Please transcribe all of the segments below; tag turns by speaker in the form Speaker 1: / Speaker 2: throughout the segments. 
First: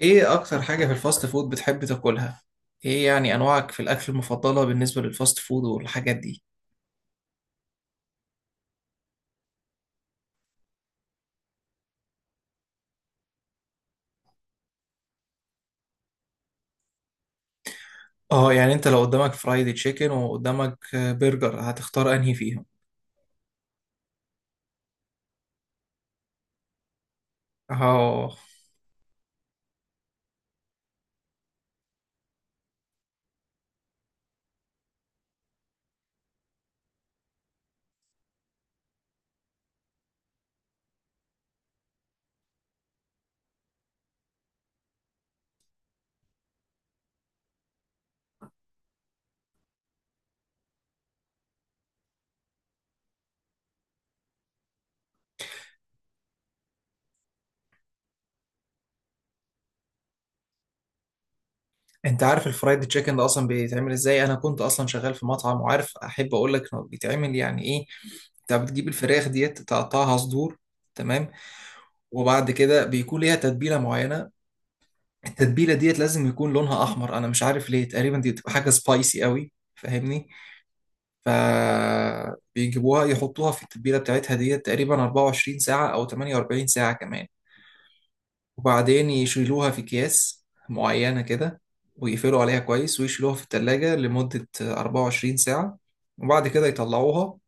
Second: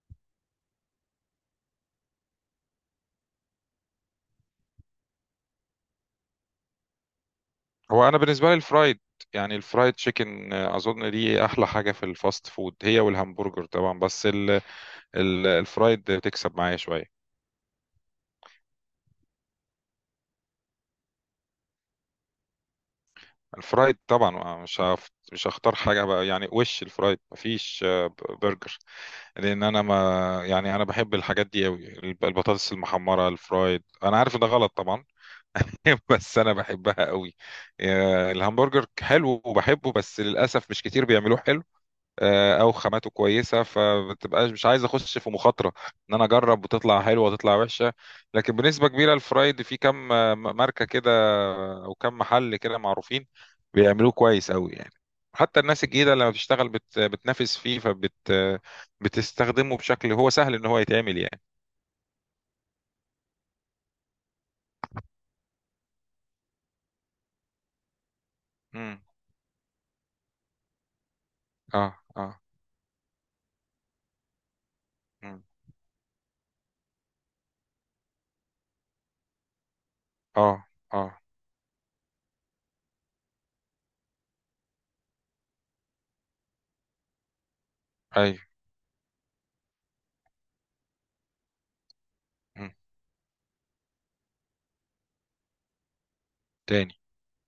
Speaker 1: ايه اكتر حاجة في الفاست فود بتحب تاكلها؟ ايه يعني انواعك في الاكل المفضلة بالنسبة للفاست فود والحاجات دي؟
Speaker 2: هو انا بالنسبه لي الفرايد، يعني الفرايد تشيكن. اظن دي احلى حاجه في الفاست فود، هي والهمبرجر طبعا. بس ال الفرايد بتكسب معايا شويه.
Speaker 1: اه، يعني انت لو قدامك فرايد تشيكن وقدامك برجر هتختار انهي فيهم؟
Speaker 2: الفرايد طبعا. مش هختار حاجه بقى يعني، وش الفرايد مفيش
Speaker 1: اه،
Speaker 2: برجر. لان انا ما، يعني انا بحب الحاجات دي قوي، البطاطس المحمره الفرايد. انا عارف إن ده غلط طبعا بس انا بحبها قوي. الهمبرجر حلو وبحبه بس للاسف مش كتير بيعملوه حلو، او خاماته كويسه، فبتبقاش. مش عايز اخش في مخاطره ان انا اجرب وتطلع حلوه وتطلع وحشه. لكن بنسبه كبيره الفرايد في كم ماركه كده، او كم محل كده معروفين بيعملوه كويس قوي يعني. حتى الناس الجديده لما بتشتغل بتنافس فيه بتستخدمه بشكل هو سهل ان هو يتعمل يعني.
Speaker 1: انت عارف الفرايد تشيكن ده اصلا بيتعمل ازاي؟ انا كنت اصلا شغال في مطعم وعارف، احب اقول لك انه بيتعمل يعني ايه؟ انت بتجيب
Speaker 2: امم.
Speaker 1: الفراخ ديت تقطعها صدور، تمام،
Speaker 2: اه اه.
Speaker 1: وبعد كده بيكون ليها تتبيلة معينة.
Speaker 2: مم.
Speaker 1: التتبيلة ديت لازم يكون لونها احمر، انا مش عارف ليه، تقريبا دي بتبقى حاجة سبايسي قوي، فاهمني؟
Speaker 2: اه اه.
Speaker 1: فبيجيبوها يحطوها في التتبيلة بتاعتها دي تقريبا 24 ساعة أو 48 ساعة كمان،
Speaker 2: ايوه.
Speaker 1: وبعدين يشيلوها في أكياس معينة كده، ويقفلوا عليها
Speaker 2: مم.
Speaker 1: كويس ويشيلوها في التلاجة لمدة 24 ساعة، وبعد كده
Speaker 2: تاني
Speaker 1: يطلعوها.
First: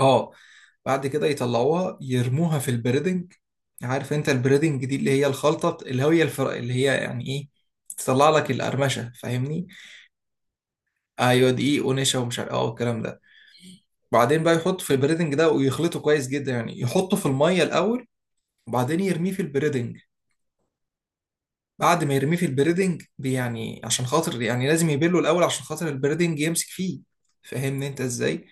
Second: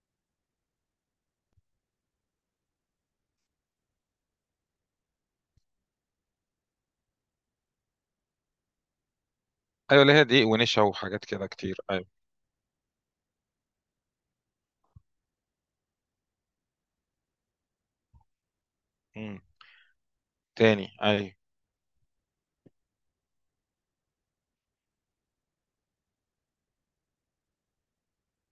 Speaker 1: اه، بعد كده يطلعوها يرموها في البريدنج. عارف انت البريدنج دي اللي هي الخلطة اللي هي اللي هي يعني ايه، تطلع لك القرمشة، فاهمني؟
Speaker 2: ايوه. اللي هي دقيق ونشا وحاجات كده
Speaker 1: ايوه،
Speaker 2: كتير،
Speaker 1: دقيق
Speaker 2: ايوه.
Speaker 1: ونشا ومش عارف اه والكلام ده. بعدين بقى يحط في البريدنج ده ويخلطه كويس جدا، يعني يحطه في الميه الاول وبعدين يرميه
Speaker 2: مم.
Speaker 1: في البريدنج.
Speaker 2: تاني، ايوه
Speaker 1: بعد ما يرميه في البريدنج يعني عشان خاطر، يعني لازم يبله الاول عشان خاطر البريدنج يمسك فيه، فاهمني انت ازاي؟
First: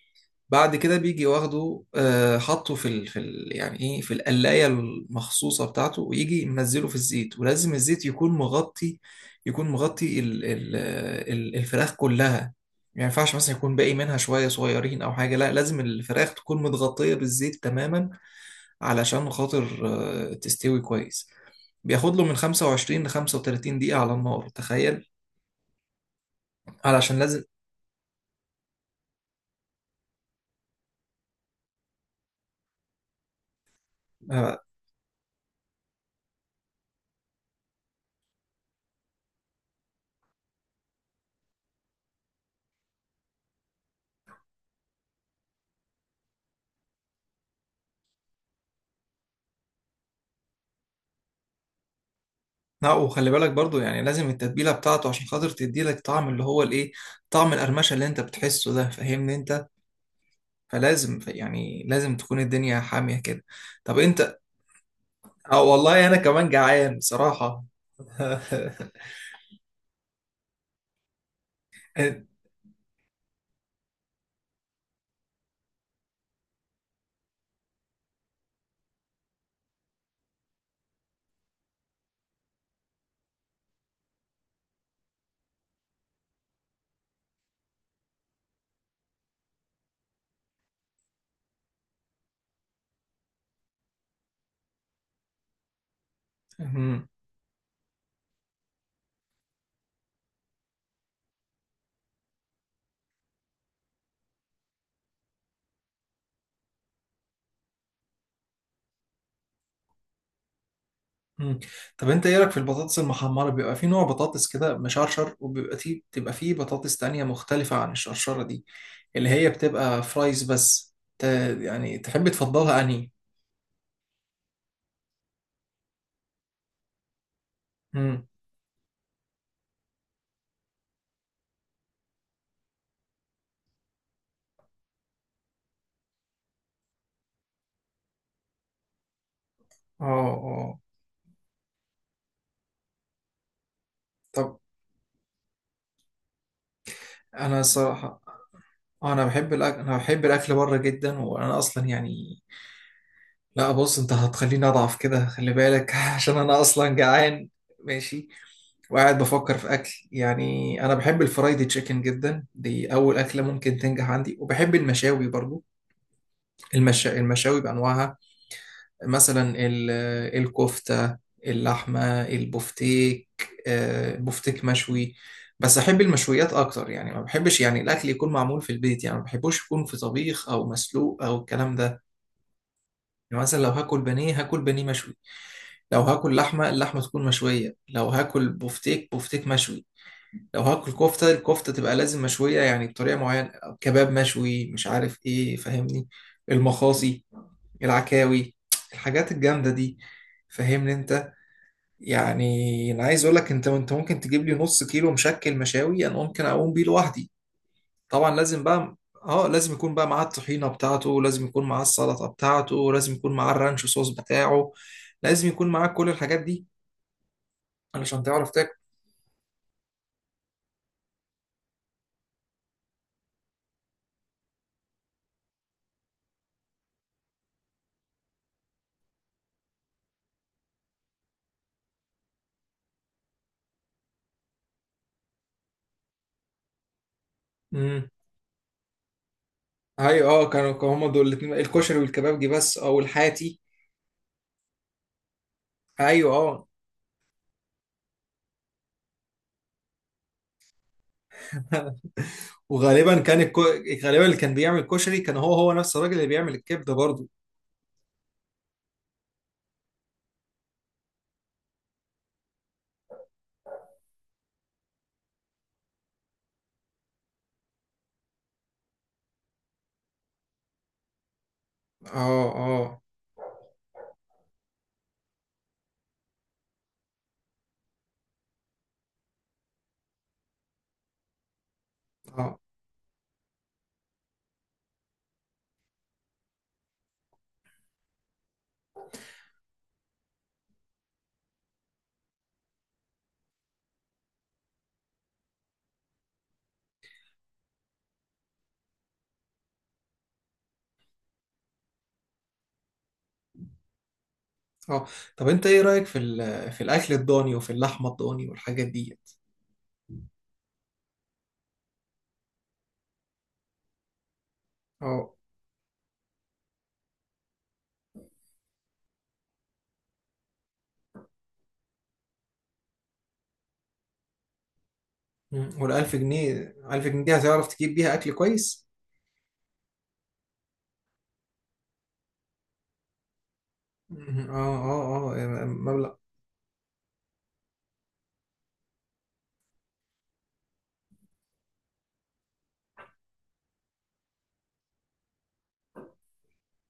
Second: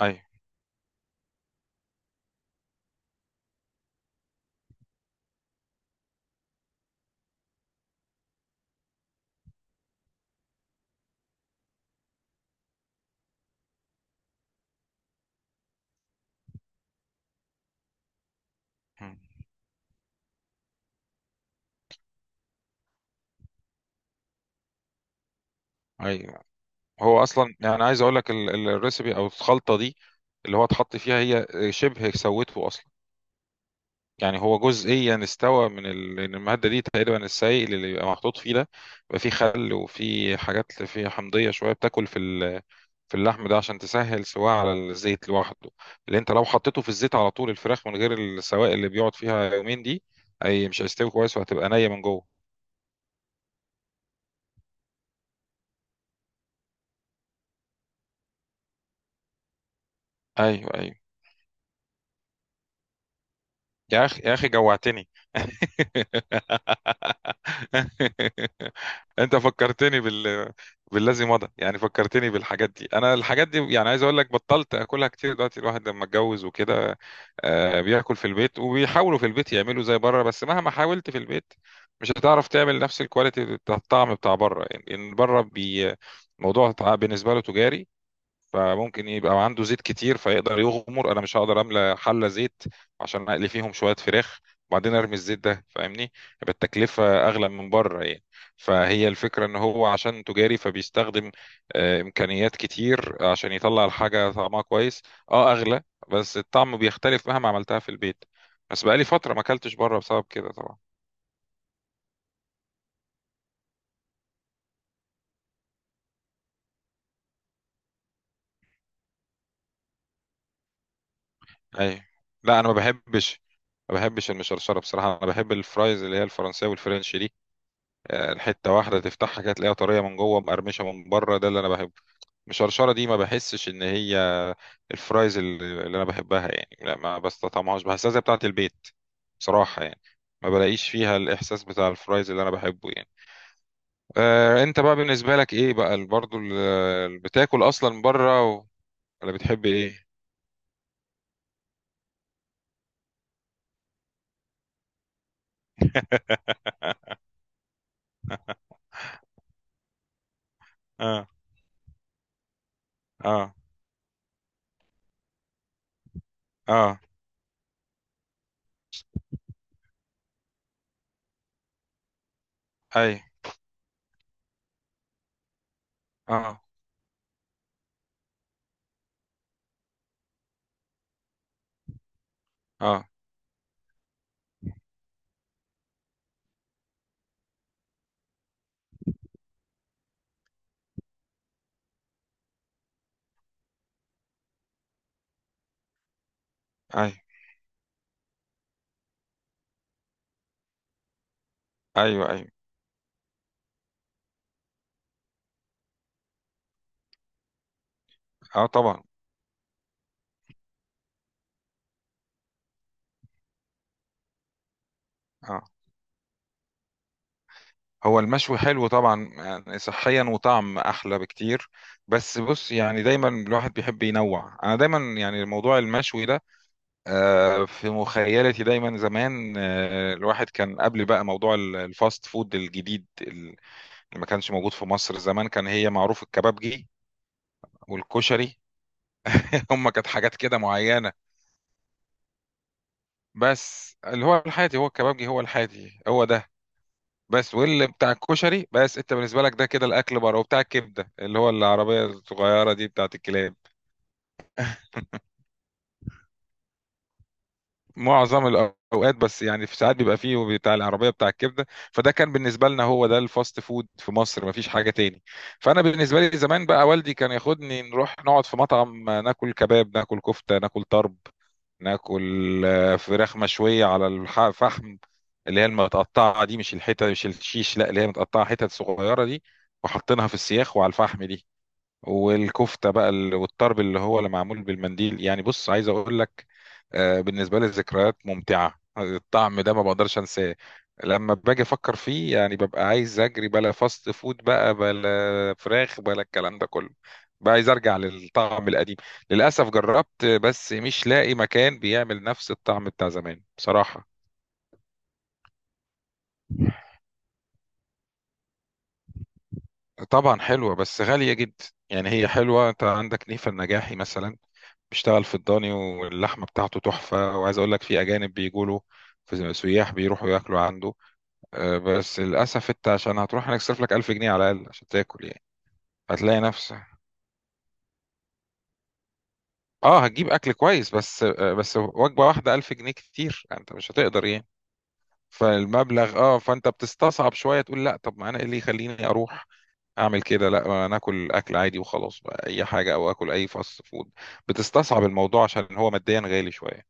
Speaker 2: ايوه.
Speaker 1: بعد كده بيجي واخده، حطه في يعني ايه، في القلايه المخصوصه بتاعته، ويجي منزله في الزيت، ولازم الزيت يكون مغطي. يكون مغطي الفراخ كلها. ما ينفعش مثلا يكون باقي منها شويه صغيرين او حاجه، لا لازم الفراخ تكون متغطيه بالزيت تماما،
Speaker 2: مم.
Speaker 1: علشان خاطر تستوي كويس. بياخد له من 25 ل 35 دقيقه على النار، تخيل،
Speaker 2: ايوه.
Speaker 1: علشان
Speaker 2: هو
Speaker 1: لازم
Speaker 2: اصلا يعني عايز اقول لك الريسبي او الخلطه دي اللي هو اتحط فيها، هي شبه سوته اصلا. يعني هو
Speaker 1: آه،
Speaker 2: جزئيا استوى من لأن الماده دي تقريبا، السائل اللي بيبقى محطوط فيه ده بيبقى فيه خل وفيه حاجات، فيه حمضيه شويه بتاكل في في اللحم ده، عشان تسهل سواه على الزيت لوحده. اللي انت لو حطيته في الزيت على طول الفراخ من غير السوائل اللي بيقعد فيها يومين دي، اي مش هيستوي كويس وهتبقى نيه من جوه.
Speaker 1: لا وخلي بالك برضو، يعني لازم التتبيلة بتاعته عشان خاطر تدي لك طعم اللي هو الايه، طعم القرمشة اللي انت بتحسه ده، فاهمني انت؟
Speaker 2: ايوه ايوه.
Speaker 1: فلازم يعني لازم تكون الدنيا حامية كده. طب
Speaker 2: يا اخي يا
Speaker 1: انت.
Speaker 2: اخي جوعتني.
Speaker 1: اه والله انا كمان جعان بصراحة.
Speaker 2: انت فكرتني بالذي مضى، يعني
Speaker 1: إن-
Speaker 2: فكرتني بالحاجات دي. انا الحاجات دي يعني عايز اقول لك بطلت اكلها كتير دلوقتي. الواحد لما اتجوز وكده بياكل في البيت، وبيحاولوا في البيت يعملوا زي بره، بس مهما حاولت في البيت مش هتعرف تعمل نفس الكواليتي بتاع الطعم بتاع بره. يعني إن بره بي، موضوع بالنسبه له تجاري، فممكن يبقى عنده زيت كتير فيقدر يغمر. انا مش هقدر املى حله زيت عشان اقلي فيهم شويه فراخ وبعدين ارمي الزيت ده، فاهمني؟ يبقى
Speaker 1: مم.
Speaker 2: التكلفه اغلى من بره يعني. فهي الفكره ان هو عشان تجاري فبيستخدم امكانيات كتير عشان يطلع الحاجه طعمها كويس، اه اغلى. بس الطعم بيختلف مهما عملتها في البيت. بس بقالي فتره ما اكلتش بره بسبب كده طبعا.
Speaker 1: مم. طب انت ايه رايك في البطاطس المحمرة؟ بيبقى في نوع بطاطس كده مشرشر، وبيبقى فيه بتبقى فيه بطاطس تانية مختلفة عن الشرشرة دي، اللي هي بتبقى فرايز بس يعني
Speaker 2: ايوه.
Speaker 1: تحب
Speaker 2: لا انا ما
Speaker 1: تفضلها انهي؟
Speaker 2: بحبش، ما بحبش المشرشره بصراحه. انا بحب الفرايز اللي هي الفرنسيه والفرنش،
Speaker 1: مم.
Speaker 2: حته واحده تفتحها كده تلاقيها طريه من جوه مقرمشه من بره، ده اللي انا بحبه. المشرشره دي ما بحسش ان هي الفرايز اللي انا بحبها يعني، لا ما بستطعمهاش، بحسها زي بتاعه البيت بصراحه يعني.
Speaker 1: اه،
Speaker 2: ما
Speaker 1: اه.
Speaker 2: بلاقيش فيها الاحساس بتاع الفرايز اللي انا بحبه يعني.
Speaker 1: طب
Speaker 2: آه انت بقى بالنسبه لك ايه بقى برضو
Speaker 1: انا
Speaker 2: بتاكل اصلا من
Speaker 1: الصراحه،
Speaker 2: بره و،
Speaker 1: انا
Speaker 2: ولا
Speaker 1: بحب
Speaker 2: بتحب
Speaker 1: الاكل،
Speaker 2: ايه؟
Speaker 1: انا بحب الاكل بره جدا، وانا اصلا يعني، لا بص انت هتخليني اضعف كده، خلي بالك، عشان انا اصلا جعان. ماشي. وقاعد بفكر في اكل، يعني انا بحب
Speaker 2: اه
Speaker 1: الفرايدي تشيكن جدا، دي اول اكله
Speaker 2: اه
Speaker 1: ممكن تنجح عندي، وبحب المشاوي برضو.
Speaker 2: اه.
Speaker 1: المشاوي بانواعها، مثلا الكفتة، اللحمة،
Speaker 2: اي.
Speaker 1: البفتيك، البفتيك مشوي. بس أحب المشويات
Speaker 2: اه
Speaker 1: أكتر، يعني ما بحبش يعني الأكل يكون معمول في البيت، يعني ما بحبوش يكون في طبيخ أو مسلوق أو الكلام ده.
Speaker 2: اه.
Speaker 1: يعني مثلا لو هاكل بانيه هاكل بانيه مشوي، لو هاكل لحمة اللحمة تكون مشوية، لو هاكل بفتيك بفتيك مشوي، لو هاكل كفتة الكفتة تبقى لازم مشوية، يعني بطريقة معينة، كباب مشوي مش عارف ايه، فاهمني؟
Speaker 2: اي.
Speaker 1: المخاصي، العكاوي، الحاجات الجامدة دي، فاهمني انت؟
Speaker 2: ايوه ايوه.
Speaker 1: يعني انا عايز اقول لك انت ممكن تجيب لي نص كيلو مشكل مشاوي، انا ممكن اقوم بيه لوحدي. طبعا لازم
Speaker 2: اه
Speaker 1: بقى،
Speaker 2: طبعا.
Speaker 1: اه، لازم يكون بقى معاه الطحينة بتاعته، لازم يكون معاه السلطة بتاعته، لازم يكون معاه الرانش صوص بتاعه، لازم يكون معاه كل الحاجات دي،
Speaker 2: هو
Speaker 1: علشان تعرف
Speaker 2: المشوي حلو طبعا يعني، صحيا وطعم احلى بكتير. بس بص يعني دايما الواحد بيحب ينوع. انا دايما يعني موضوع المشوي ده في مخيلتي دايما زمان، الواحد كان قبل بقى موضوع الفاست فود الجديد اللي ما كانش موجود في مصر زمان، كان هي معروف الكبابجي
Speaker 1: تاكل.
Speaker 2: والكشري. هم كانت
Speaker 1: ايوه،
Speaker 2: حاجات
Speaker 1: اه،
Speaker 2: كده
Speaker 1: كانوا هما
Speaker 2: معينة.
Speaker 1: دول الاثنين، الكشري والكبابجي بس او الحاتي.
Speaker 2: بس اللي هو الحاتي هو الكبابجي، هو الحاتي هو
Speaker 1: ايوه،
Speaker 2: ده.
Speaker 1: اه،
Speaker 2: بس واللي بتاع الكشري. بس انت بالنسبه لك ده، كده الاكل بره وبتاع الكبده اللي هو العربيه الصغيره دي بتاعت
Speaker 1: وغالبا كان
Speaker 2: الكلاب.
Speaker 1: غالبا اللي كان بيعمل الكشري كان هو نفس الراجل اللي بيعمل الكبده برضو.
Speaker 2: معظم الاوقات، بس يعني في ساعات بيبقى فيه بتاع العربيه بتاع الكبده. فده كان بالنسبه لنا هو ده الفاست فود في مصر، مفيش حاجه تاني. فانا بالنسبه لي زمان بقى، والدي كان ياخدني نروح نقعد في مطعم، ناكل كباب ناكل كفته ناكل طرب،
Speaker 1: اه،
Speaker 2: ناكل
Speaker 1: اه،
Speaker 2: فراخ مشويه على الفحم، اللي هي المتقطعه دي، مش الحته مش الشيش، لا اللي هي متقطعه حتت صغيره دي، وحاطينها في السياخ وعلى الفحم دي.
Speaker 1: اه،
Speaker 2: والكفته بقى والطرب اللي هو اللي معمول بالمنديل. يعني بص عايز اقول لك بالنسبة لي ذكريات ممتعة، الطعم ده ما بقدرش انساه. لما باجي افكر فيه يعني ببقى عايز اجري، بلا فاست فود بقى بلا فراخ بلا الكلام ده كله، بقى عايز ارجع للطعم القديم. للاسف جربت بس مش لاقي مكان بيعمل نفس الطعم بتاع زمان بصراحة.
Speaker 1: اه. طب انت ايه رايك في في الاكل الضاني وفي اللحمه الضاني والحاجات دي؟
Speaker 2: طبعا حلوة بس غالية جدا. يعني هي حلوة. انت عندك نيفا النجاحي مثلا، بيشتغل
Speaker 1: اه.
Speaker 2: في الضاني، واللحمة بتاعته تحفة. وعايز اقول لك في اجانب بيجوا له، في سياح بيروحوا ياكلوا عنده. بس للأسف أنت عشان هتروح هنصرف لك 1000 جنيه على الأقل عشان تاكل يعني.
Speaker 1: مم. والألف
Speaker 2: هتلاقي
Speaker 1: جنيه،
Speaker 2: نفسك،
Speaker 1: ألف جنيه دي هتعرف تجيب بيها أكل كويس؟
Speaker 2: أه هتجيب أكل كويس بس. بس وجبة واحدة 1000 جنيه كتير، أنت مش هتقدر يعني.
Speaker 1: مم. اه، اه، اه، مبلغ.
Speaker 2: فالمبلغ، أه فأنت بتستصعب شوية، تقول لأ. طب ما أنا إيه اللي يخليني أروح أعمل كده؟ لأ، ما أنا آكل أكل عادي وخلاص بقى، أي حاجة أو آكل أي فاست فود. بتستصعب الموضوع عشان هو ماديا غالي شوية.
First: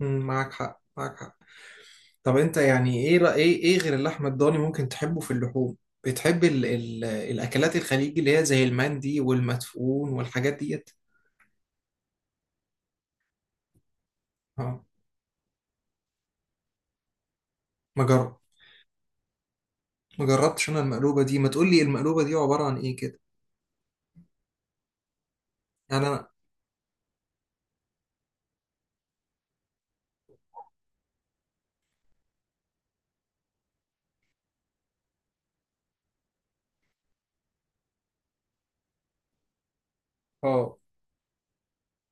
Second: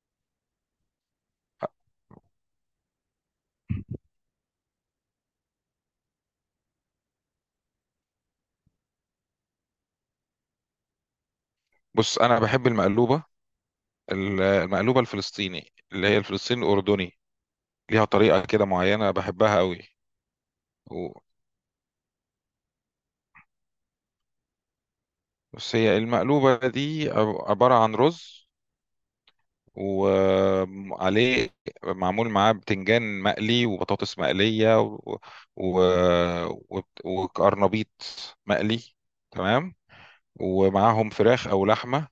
Speaker 1: مم، معاك حق، معاك حق. طب انت يعني ايه ايه، ايه غير اللحمه الضاني ممكن تحبه في اللحوم؟ بتحب ال الاكلات الخليجي اللي هي زي المندي والمدفون والحاجات ديت؟
Speaker 2: بص انا بحب المقلوبه،
Speaker 1: اه،
Speaker 2: المقلوبه الفلسطيني، اللي هي الفلسطيني الاردني.
Speaker 1: ما
Speaker 2: ليها
Speaker 1: جرب،
Speaker 2: طريقه كده معينه بحبها قوي.
Speaker 1: ما جربتش انا المقلوبه دي، ما تقول لي المقلوبه دي عباره عن ايه كده.
Speaker 2: بس هي
Speaker 1: يعني انا.
Speaker 2: المقلوبة دي عبارة عن رز، وعليه معمول معاه بتنجان مقلي وبطاطس مقلية و... و... و... وقرنبيط مقلي. تمام.
Speaker 1: اه،
Speaker 2: ومعاهم فراخ أو لحمة،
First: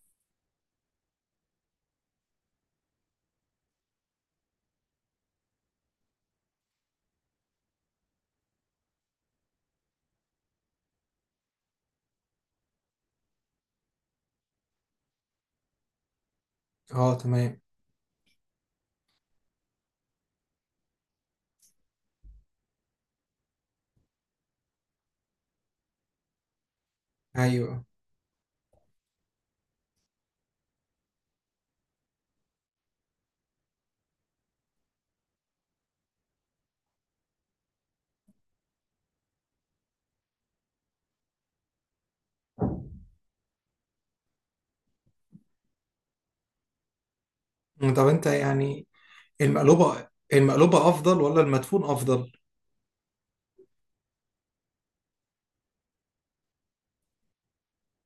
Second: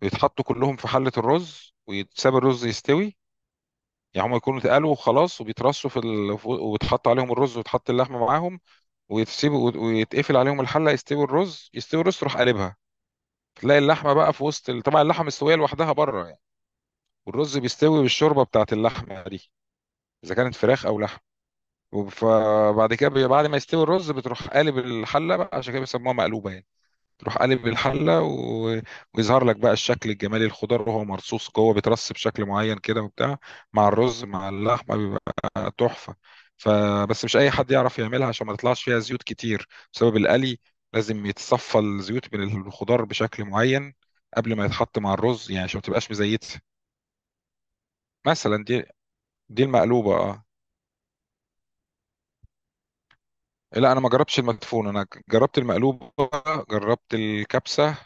Speaker 2: بيتحطوا كلهم في حلة الرز ويتساب الرز يستوي. يعني هم يكونوا اتقلوا وخلاص، وبيترصوا في ويتحط عليهم الرز وتحط اللحمة معاهم، ويتسيبوا ويتقفل عليهم الحلة يستوي الرز. يستوي الرز تروح قلبها، تلاقي اللحمه بقى في وسط طبعا اللحمه مستويه لوحدها بره يعني.
Speaker 1: اه،
Speaker 2: والرز
Speaker 1: تمام.
Speaker 2: بيستوي بالشوربه بتاعت اللحمه دي، اذا كانت فراخ او لحم. فبعد كده بعد ما يستوي الرز بتروح قالب الحله بقى، عشان كده بيسموها مقلوبه يعني. تروح قالب
Speaker 1: ايوه.
Speaker 2: الحله و... ويظهر لك بقى الشكل الجمالي، الخضار وهو مرصوص جوه بيترص بشكل معين كده وبتاع، مع الرز مع اللحمه بيبقى تحفه. فبس مش اي حد يعرف يعملها، عشان ما تطلعش فيها زيوت كتير بسبب القلي. لازم يتصفى الزيوت من الخضار بشكل معين قبل ما يتحط مع الرز يعني، عشان ما تبقاش مزيته
Speaker 1: طب انت
Speaker 2: مثلا دي.
Speaker 1: يعني،
Speaker 2: دي
Speaker 1: المقلوبه
Speaker 2: المقلوبه، اه.
Speaker 1: المقلوبه افضل ولا المدفون افضل؟
Speaker 2: إيه، لا انا ما جربتش المدفون، انا جربت المقلوبه، جربت الكبسه،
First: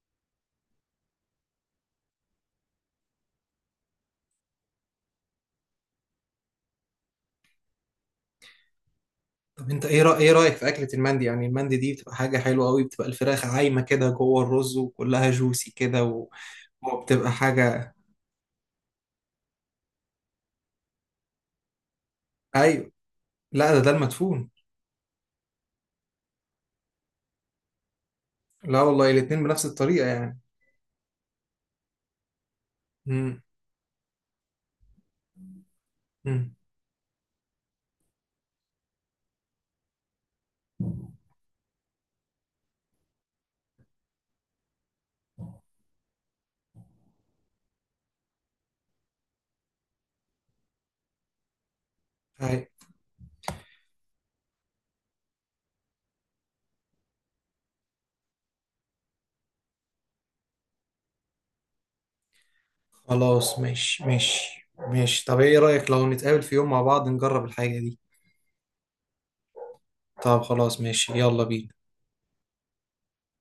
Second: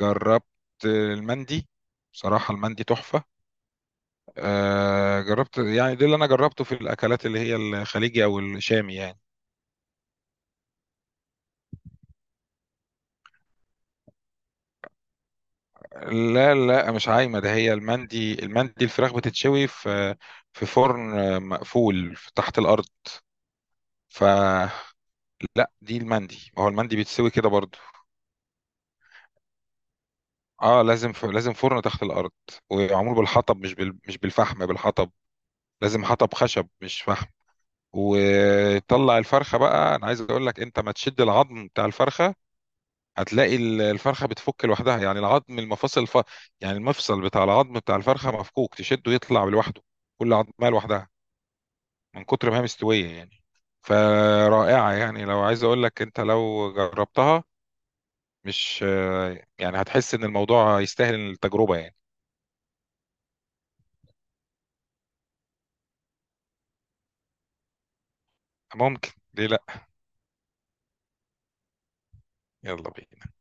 Speaker 2: جربت المندي. بصراحه المندي تحفه. جربت يعني، ده اللي انا جربته في الاكلات اللي هي الخليجي او الشامي يعني.
Speaker 1: طب انت ايه ايه رايك في اكله المندي؟ يعني المندي دي بتبقى حاجه حلوه قوي، بتبقى الفراخ عايمه كده جوه الرز وكلها جوسي كده، و،
Speaker 2: لا لا مش
Speaker 1: وبتبقى
Speaker 2: عايمه، ده هي
Speaker 1: حاجه،
Speaker 2: المندي. المندي الفراخ بتتشوي في في فرن مقفول تحت الارض.
Speaker 1: ايوه. لا، ده ده
Speaker 2: ف،
Speaker 1: المدفون.
Speaker 2: لا دي المندي، ما هو المندي بيتسوي كده برضو.
Speaker 1: لا والله الاتنين بنفس الطريقة يعني.
Speaker 2: اه لازم لازم فرن تحت الارض، ومعمول
Speaker 1: امم،
Speaker 2: بالحطب مش مش بالفحم، بالحطب. لازم حطب
Speaker 1: امم.
Speaker 2: خشب مش فحم. وطلع الفرخه بقى، انا عايز اقول لك انت ما تشد العظم بتاع الفرخه، هتلاقي الفرخه بتفك لوحدها. يعني العظم المفاصل يعني المفصل بتاع العظم بتاع الفرخه مفكوك، تشده يطلع لوحده، كل عظمه لوحدها، من كتر ما
Speaker 1: هاي.
Speaker 2: هي مستويه يعني. فرائعه يعني، لو عايز اقول لك انت لو جربتها، مش، يعني هتحس ان الموضوع يستاهل التجربه يعني.
Speaker 1: خلاص، ماشي، ماشي، ماشي. طب ايه رأيك لو نتقابل في يوم مع بعض نجرب الحاجة دي؟
Speaker 2: ممكن، ليه لا؟
Speaker 1: طب خلاص ماشي، يلا بينا.
Speaker 2: يلا بينا.